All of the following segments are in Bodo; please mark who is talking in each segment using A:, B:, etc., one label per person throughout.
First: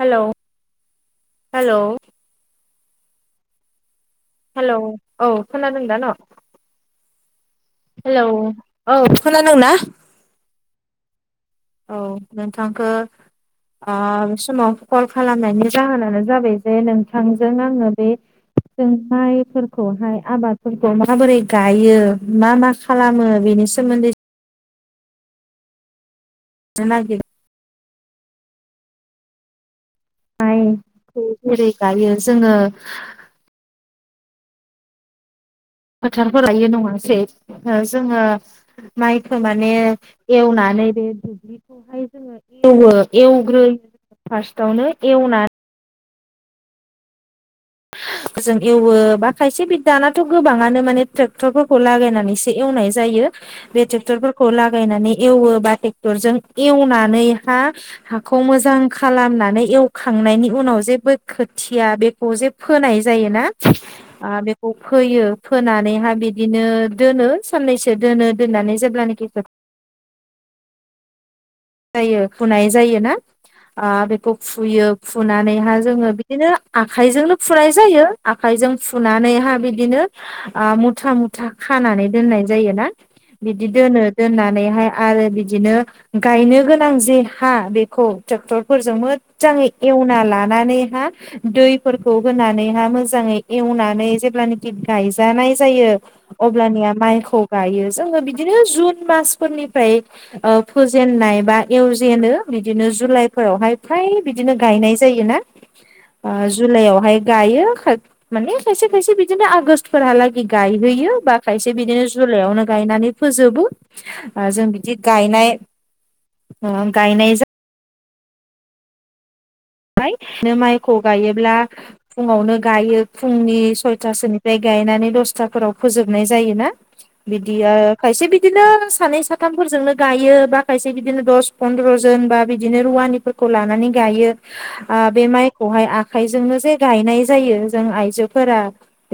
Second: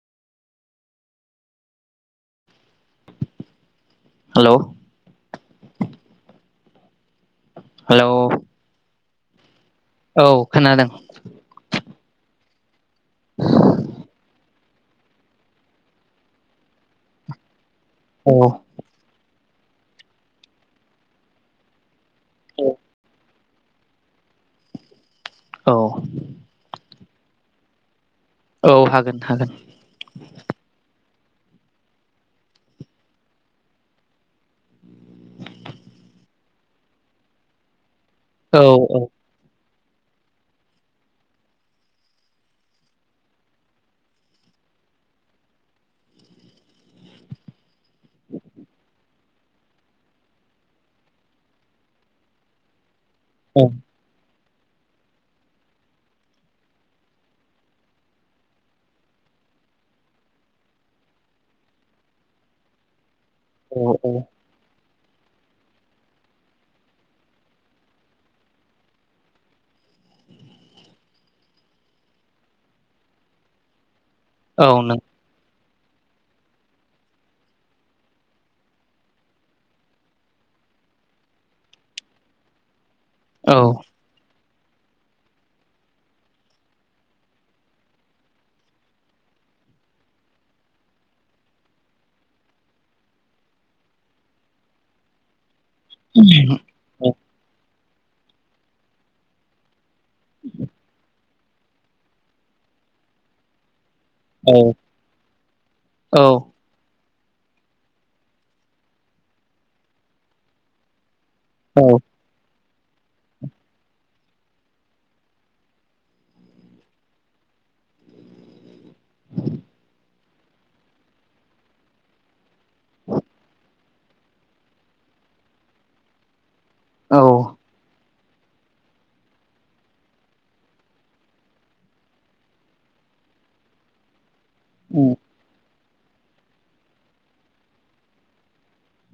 A: हेल' हेल'। हेलौ औ खोनादों दा न'? हेलौ औ खोनादों ना?
B: औ खोनादों।
A: औ नोंथांखो ओ बे समाव कल खालामनायनि जाहोनानो जाबाय जे नोंथांजों आङो बे
B: औ
A: जोंहाय फोरखौहाय आबादफोरखौ माबोरै गायो मा मा खालामो बिनि सोमोन्दै
B: औ
A: [unintelligible]
B: औ हागोन हागोन।
A: माइखो जेरै गायो जोङो फोथारफोर लायो नङासै जोङो
B: औ औ
A: माइखो माने एवनानै बे दुब्लिखौहाय जोङो एवो एवग्रोयो। फार्स्टावनो एवना जों एवो बा खायसे बि दानाथ' गोबाङानो माने ट्रेक्टरफोरखौ लागायनानैसो एवनाय जायो
B: औ
A: बे ट्रेक्टरफोर खौ लागायनानै एवो बा ट्रेक्टर जों एवनानै हा हाखौ मोजां खालाम नानै एवखांनायनि उनाव जेबो खोथिया बेखौ जे फोनाय जायो ना
B: औ
A: ओ बेखौ फोयो फोनानैहाय बिदिनो दोनो साननैसो दोनो दोननानै जेब्लानाखि खो [inaudible] जायो फुनाय जायो ना ओ बेखौ
B: औ
A: फुयो
B: नों
A: फुनानैहा जोङो बिदिनो आखाइ जोंनो फुनाय जायो आखाइजों फुनानैहा बिदिनो ओ मुथा मुथा खानानै दोननाय जायोना?
B: औ
A: बिदि दोनो दोननानैहाय आरो बिदिनो गायनो गोनां जे हा बेखौ ट्रेक्टरफोरजों मोजाङै एवना लानानै हा दैफोरखौ होनानैहा मोजाङै एवनानै जेब्लानाखि गायजानाय जायो अब्लानिया माइखौ गायो जोङो बिदिनो जुन मासफोरनि फ्राय ओ फोजेननाय बा एवजेनो बिदिनो जुलाइफोरावहाय फ्राय
B: औ
A: बिदिनो गायनाय जायोना ओ जुलाइआवहाय गायो खाय माने खायसे खायसे बिदिनो आगस्टफोरहा लागै गायहैयो बा खायसे बिदिनो जुलाइयावनो गायनानै फोजोबो जों बिदि गायनाय अ गायनाय जा नो माइखौ गायोब्ला फुंआव नो गायो फुंनि सयथ था सोनिफ्राय गायनानै दसथाफोराव फोजोबनाय जायोना
B: औ
A: बिदिया खायसे बिदिनो सानै साथामफोरजोंनो गायो बा खायसे बिदिनो दस फन्द्र' जन बा बिदिनो रुवा वानिफोरखौ लानानै गायो बे माइखौहाय आखाइजोंनो जे गायनाय जायो जों आइजोफोरा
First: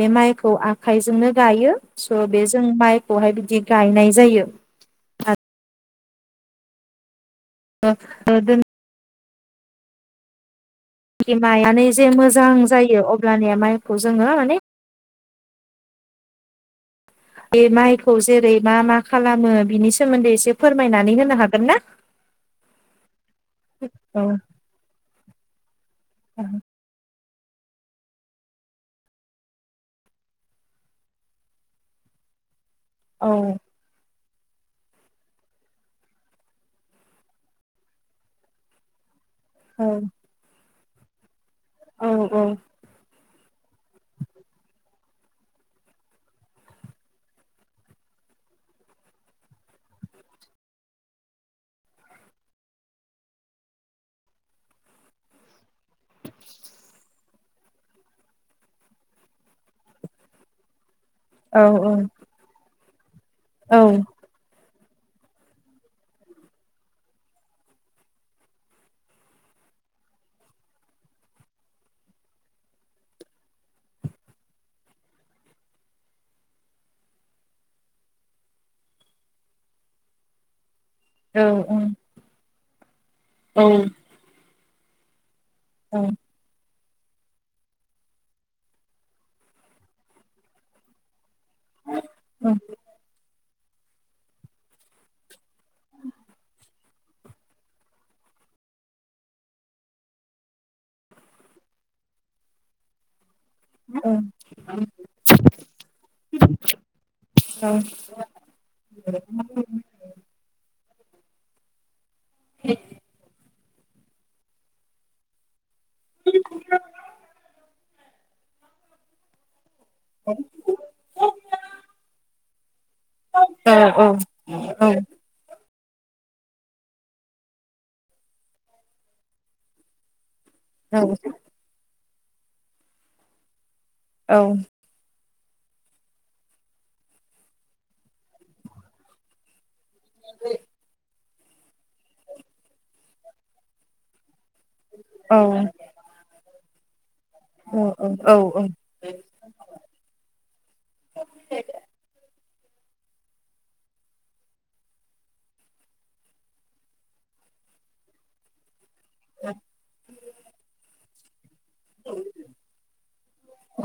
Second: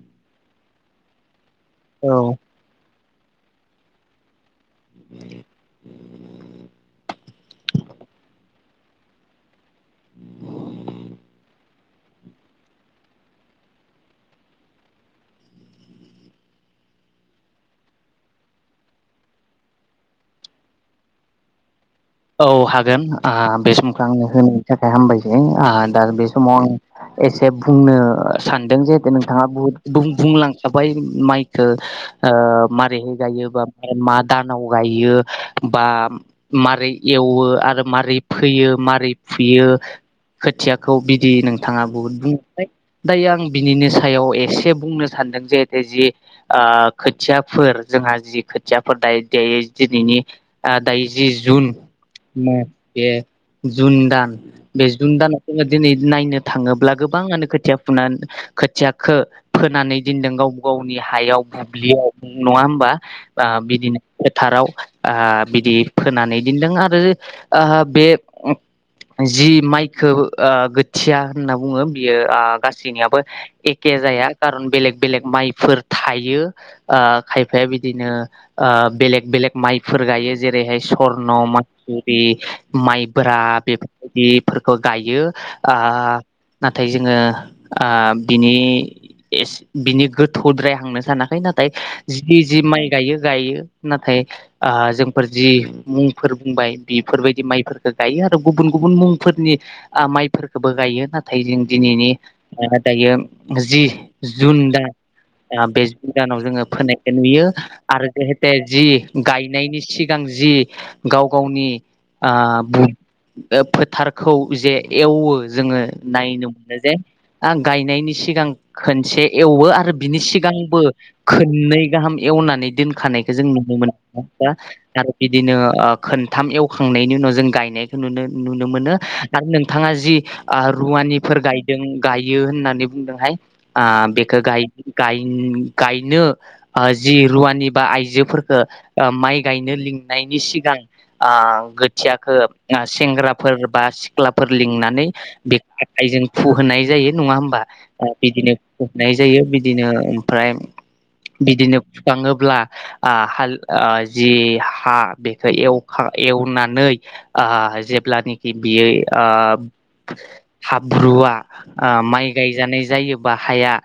A: बे माइखौ आखाइजोंनो गायो
B: औ
A: स' बे जों माइखौहाय बिदि गायनाय जायो आरो [unintelligible] माइआानो जे मोजां जायो अब्लानिया माइखौ जोङो माने बे माइखौ जेरै मा मा खालामो बिनि सोमोन्दै एसे फोरमायनानै होनो हागोन ना
B: औ हागोन बे समखौ
A: औ
B: आंनो होनायनि थाखाय हामबायसै दा बे समाव आं एसे बुंनो सानदों जेहेथु नोंथाङा बहुत बुंलां खाबाय माइखौ माबारैहाय
A: औ
B: गायो बा मा दानाव गायो बा मारै एवो आरो माबारै फोयो मारै फुयो खोथियाखौ बिदि नों नोंथाङा
A: औ
B: बुहुत बुंलांबाय दायो आं बिनिनि सायाव एसे बुंनो सानदों जिहेतु जि खोथियाफोर जोंहा जि खोथियाफोर दायो दिनैनि दायो जि जुन म बे जुन दान बे जुन दान दिनै नायनो थाङोब्ला गोबाङानो खोथिया फुनानै खोथियाखौ फोनानै दोनदों गावबा गाव नि हायाव
A: औ
B: दुब्लियाव नङा होमबा
A: औ
B: बिदिनो फोथाराव बिदि फोनानै दोनदों आरो आरो बे जि माइखौ खोथिया होनना बुङो बियो गासैनियाबो एखे एखे जाया कारन बेलेग बेलेग माइफोर थायो खायफाया बिदिनो बेलेग बेलेग माइफोर गायो जेरैहाय सर्न माय माइब्रा
A: औ
B: बेफोर बायदिफोरखौ गायो नाथाय जोङो बिनि बिनि गोथौद्राय थांनो सानाखै नाथाय जि जि माइ गायो गायो नाथाय जोंफोर जि मुंफोर बेफोरबायदि माइफोरखौ गायो आरो गुबुन गुबुन मुंफोरनि माइफोरखौबो गायो नाथाय जों दिनैनि ओह दायो जि जुन दा ओ बे गोदानाव जोङो फोनायखौ नुयो आरो जेहेते जि गायनायनि सिगां जि गाव गावनि आह बुद फोथारखौ जे एवो जोङो। नायनो मोनो जे आं गायनायनि सिगां खोनसे एवो आरो बिनि सिगांबो खोननै गाहाम एवनानै दोन खानायखौ जों नुनो मोनो दारो बिदिनो ओ खोनथाम एवखांनायनि उनाव जों गायनायखौ नुनो नुनो मोनो आरो नोंथाङा जि आह रुवानिफोर गायदों गायो होननानै बुंदोंहाय आह
A: औ
B: बेखो गाय गाय ओं गायनो आ जि रुवानि बा आइजोफोरखौ ओ माइ गायनो लिं नायनि सिगां आ गोथियाखो सेंग्राफोर बा सिख्ला फोर लिंनानै
A: औ
B: बेख आखाइजों फुहोनाय जायो नङा होमबा
A: औ
B: ओ
A: औ
B: बिदिनो फुनाय जायो बिदिनो ओमफ्राय बिदिनो फुखाङोब्ला आह हाल आह जि हा बेखो एव खा एवनानै आह जेब्लानिखि बियो ओ हाब्रुवा आह माइ गायजानाय जायोबा हाया
A: औ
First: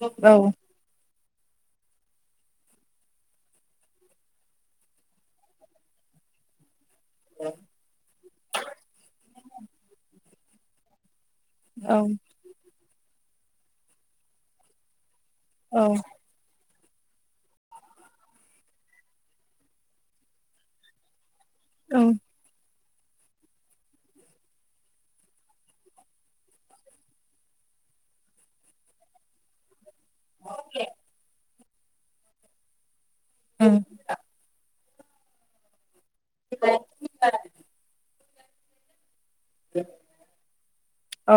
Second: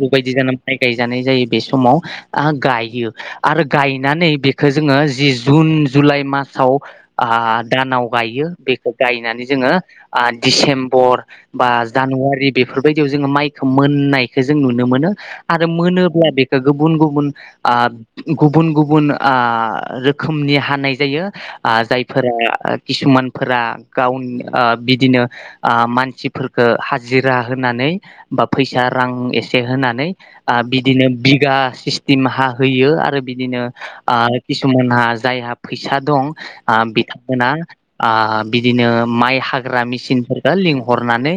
B: बेबायदि जाना माइ गायजानाय जायो बे समाव आह गायो आरो गायनानै बेखो जोङो जि जुन जुलाइ मास साव आह दानाव गायो बेखो गायनानै जोङो आ दिसेम्बर बा जानुवारि बे बेफोरबायदियाव जोङो माइखो मोननायखो जों नुनो मोनो आरो
A: औ
B: मोनोब्ला बेखो गुबुन गुबुन आह गुबुन गुबुन आह रोखोमनि हानाय जायो। आ जायफोरा किसुमानफोरा गावनि ओह बिदिनो मानसिफोरखो हाजिरा होनानै बा फैसा रां एसे होनानै आह बिदिनो बिगा सिस्तिम हा होयो आरो बिदिनो आ इस मोनहा जायहा फैसा दं आ बिथांमोनहा आ बिदिनो माइ हाग्रा मेसिनफोरखौ
A: औ
B: लिंहरनानै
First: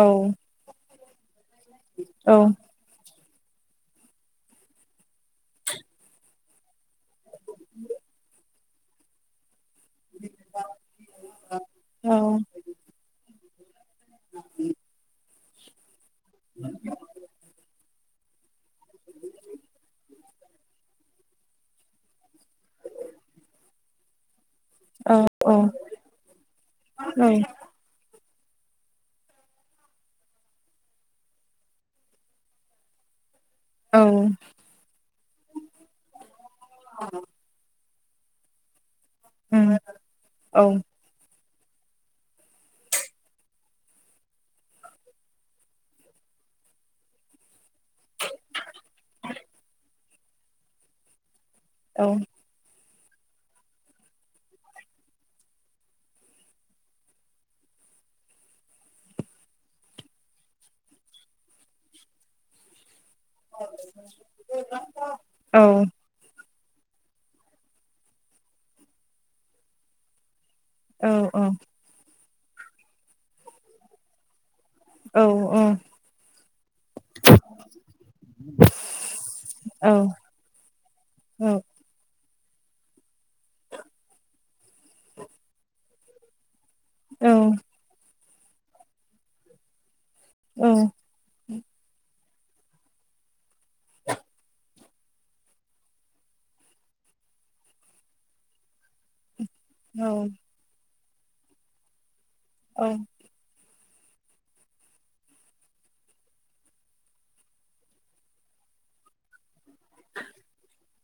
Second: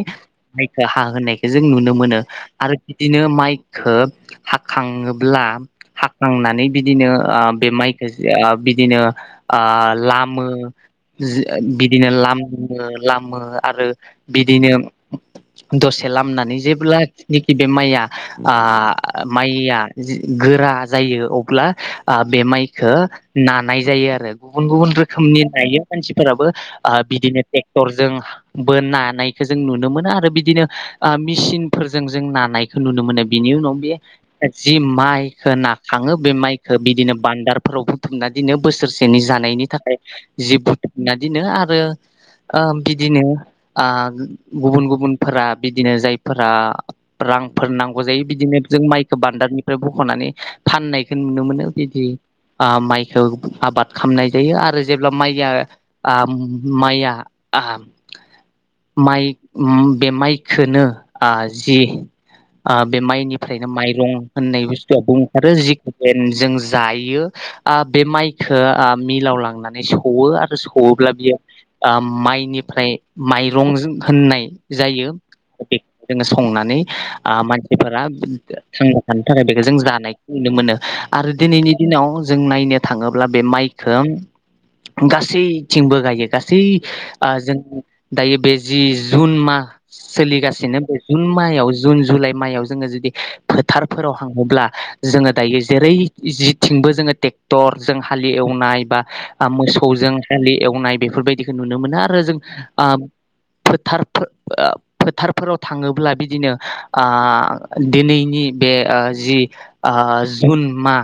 B: माइखो हा होनायखो जों नुनो मोनो आरो दिनो माइखो हाखाङोब्ला हाखांनानै बिदिनो ओह बे माइ जा ओ बिदिनो ओह लामो बिजि बिदिनो लामो लामो आरो बिदिनो दसे लामनानै जेब्लानिखि बे माइया आ माइया जि गोरा जायो अब्ला ओ बे माइखो नानाय जायो आरो। गुबुन गुबुन रोखोमनि नायो मानसिफोराबो ओ बिदिनो टेक्टरजों बो नानायखौ जों नुनो मोनो आरो बिदिनो ओ मेसिनफोरजों जों नानायखो नुनो मोनो। बिनि उनाव बे जि माइखो नाखाङो बे माइखो बिदिनो बान्दारफोरावबो थुमना दोनो बोसोरसेनि जानायनि थाखाय जि बुथुमना दोनो आरो ओ बिदिनो ओ गुबुन गुबुनफोरा बिदिनो जायफोरा रा रांफोर नांगौ जायो बिदिनो जों माइखो बान्दाबनिफ्राय बख'नानै फाननायखौ नुनो मोनो। बिदि आ माइखो आबाद खामनाय जायो आरो जेब्ला माइया आ माइया आह माइ बे माइखोनो आह जि आ बे माइनिफ्रायनो माइरं होननाय बुस्थुआ बुं थारो [unintelligible] जों जायो आ बे माइखो आ मिलाव लांनानै सौवो आरो सौवोब्ला बियो ओ माइनिफ्राय माइरं होननाय जायो।
A: औ
B: बेखोनो संनानै ओ मानसिफोरा थांना थानो थाखाय बेखो जों जानायखो नुनो मोनो आरो दिनैनि दिनाव जों नायनो थाङोब्ला बे माइखो गासैथिंबो गायो गासै थि ओ जों दायो बे जि जुन माह सोलिगासिनो बे जुन मायाव जुन जुलाइ मायाव जोङो जुदि फोथारफोराव हाङोब्ला जोङो दायो जेरै जिथिंबो जोङो टेक्टर जों हालि एवनाय बा मोसौजों हालि एवनाय बेफोरबायदिखौ नुनो मोनो आरो जों ओ फोथार फोथ ओ फोथारफोराव थाङोब्ला बिदिनो ओ दिनैनि बे ओ जि ओ जुन मा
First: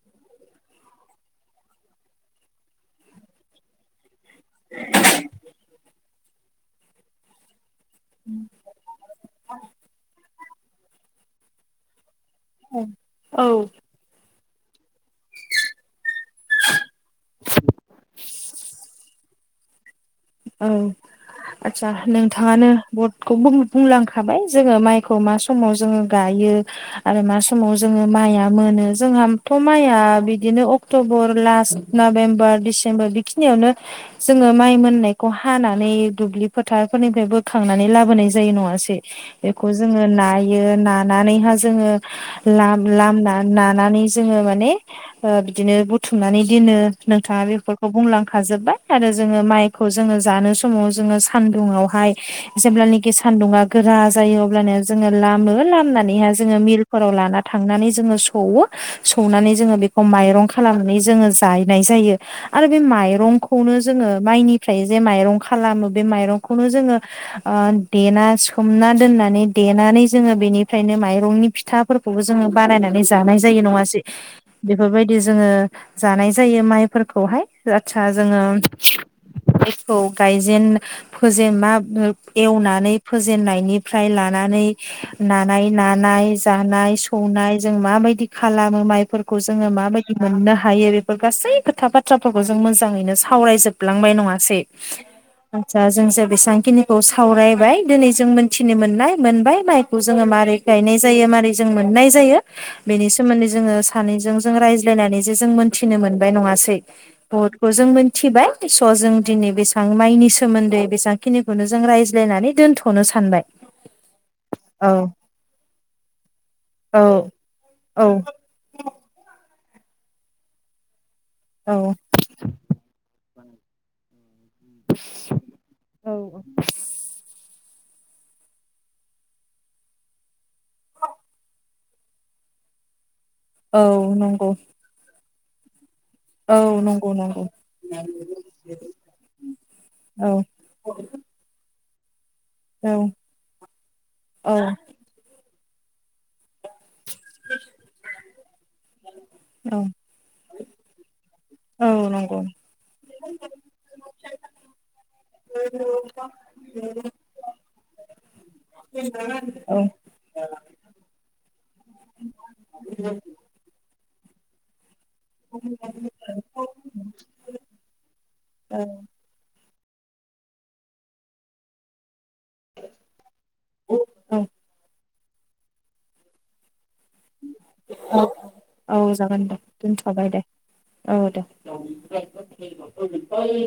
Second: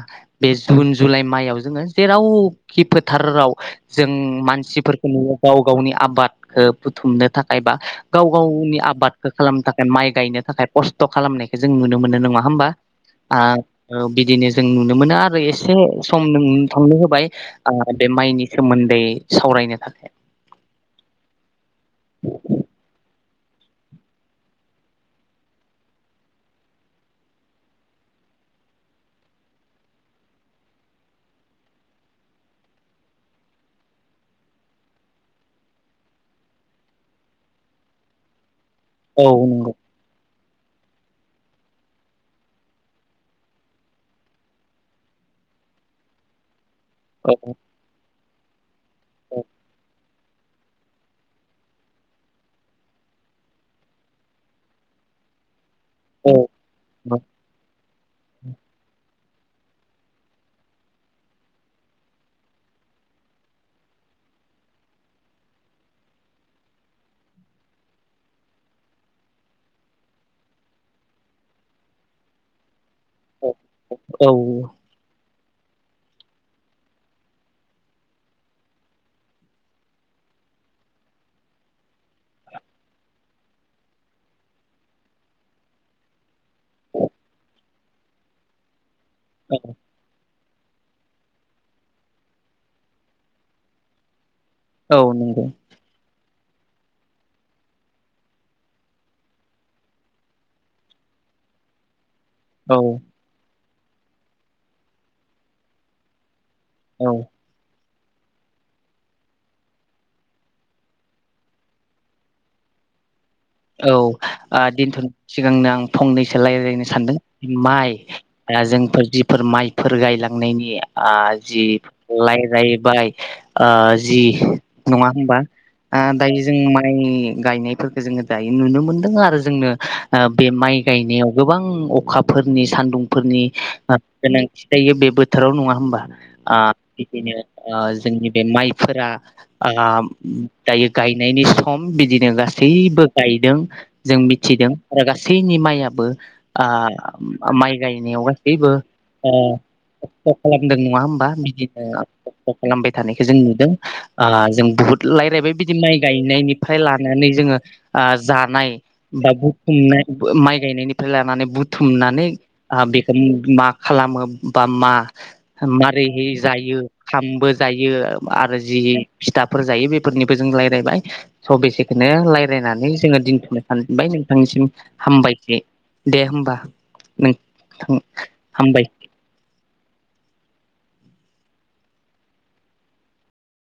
B: बे जुन जुलाइ मायाव जोङो जेरावखि फोथाराव जों मानसिफोरखौ नुयो गाव गावनि आबाद ओ बुथुमनो थाखाय बा गाव गावनि आबादखौ खालामनो थाखाय माइ गायनो थाखाय। खस्थ' खालामनायखो जों नुनो मोनो नङा होमबा आ औ बिदिनो। जों नुनो मोनो आरो एसे सम नोंथांनो होबाय ओ बे माइनि सोमोन्दै सावरायनो थाखाय
A: औ आदसा नोंथाङानो बहद खौ बुंलांखाबाय जोङो माइखौ मा समाव जोङो गायो आरो मा समाव जोङो मा माइया मोनो जोंहाथ' माइआ बिदिनो अक्ट'बर लास नबेम्बर दिसेम्बर बिखिनियावनो जोङो माइ मोननाय खौ हानानै दुब्लि फोथारफोरनिफ्राय बोखांनानै लाबोनाय जायो नङा सै।
B: औ
A: बेखौ
B: नंगौ
A: जोङो नाय यो नानानै हा जोङो लाम लामना नानानै जोङो माने ओ बिदिनो बुथुमनानै दिनो
B: औ
A: नोंथाङा बेफोरखौ बुंलांखाजोबबाय आरो जोङो
B: औ
A: माइ जोङो जानो समाव जोङो सानदुंआवहाय जेब्लानिकि सानदुुंआ गोरा जायो अब्लानिया जों लामो लामनानैहाय
B: औ
A: जोङो मिलफोराव लाना थांनानै जोङो सौवो सौनानै जोङो बेखौ माइरं खालामनानै जोङो जायनाय जायो आरो बे माइरंखौनो जोङो ओ माइनि फ्राय जे माइरं खालामो बे माइरंखौनो जोङो ओ देना सोमना दोननानै दे नानै जोङो बेनिफ्रायनो माइरंनि फिथाफोरखौबो जोङो बानायना नै जानाय
B: औ
A: जायो नङा सै
B: औ
A: बेफोरबायदि जोङो जानाय जायो माइफोरखौहाय आतसा जोङो माइखौ गायजेन फोजेन मा एवनानै फोजेननायनिफ्राय ला लानानै नानाय नानाय जानाय सौनाय जों माबादि खालामो [unintelligible] फोरखौ जोङो माबायदि मोननो हायो बेफोर गासै खोथा बाथ्राफोरखौ जों मोजाङैनो सावरायजोब लांबाय नङासै
B: औ नंगौ
A: [unintelligible] जों जे बेसेबांखिनिखौ सावरायबाय दिनै जों मोनथिनो मोननाय मोनबाय माइखौ जोङो माबारै गायनाय जायो मारै जों मोननाय जायो
B: औ
A: बेनि सोमोन्दै जोङो सानैजों जों रायज्लायनानैसो जों मोनथिनो मोनबाय नङास
B: औ
A: बहुतखौ जों मोनथिबाय। स' जों दिनै बेसां माइनि सोमोन्दै बेसांखिनिखौनो जों रायज्लायनानै दोन्थ'नो सानबाय।
B: औ आ
A: औ
B: दिनथ'नो सिगांनो आं फंनैसो रायलायनो
A: औ
B: सानदों माइ
A: औ
B: या जोंफोर जिफोर माइ फोर गायलांनायनि आ जि
A: औ
B: रायलायबाय ओ जि नङा होमबा आ दायो
A: औ
B: जों माइ गायनायफोरखौ जोङो दायो नुनो मोनदों आरो जोंनो आ बे माइ गायनायाव गोबां अखाफोरनि सान्दुं फोरनि
A: औ नंगौ
B: गोनांथि जायो बे बोथोराव नङा होमबा
A: औ
B: आ
A: नंगौ
B: बिदिनो
A: नंगौ
B: ओ जोंनि बे माइफोरा आ
A: औ
B: दायो गाय नायनि सम बिदिनो
A: औ
B: गासैबो गायदों जों
A: औ
B: मिथिदों आरो गासै नि माइयाबो आ माइ गायनायाव गासैबो ओ
A: औ
B: खस्थ' खालामदों नङा होमबा बिदिनो
A: औ नंगौ
B: खस्थ' खालामबाय थानायखौ जों नुदों आ जों बुहुद रायलायबाय बिदि माइ गायनाय निफ्राय लानानै जोङो ओ जानाय बा
A: औ
B: बुथुमनाय माइ गायनायनिफ्राय लानानै बुथुमनानै आ बेदों मा खालामो बा मा मारैहै जायो खामबो जायो आरो जि
A: औ
B: फिथाफोर जायो बेफोरनिबो जों लायरायबाय स' बेसेखोनो लाय रायलायनानै जोङो दिन्थ'नो सानबाय
A: औ
B: नोंथांनिसिम हामबायसै दे होमबा। नों थां हामबाय
A: औ जागोन दे दोनथ'बाय दे औ दे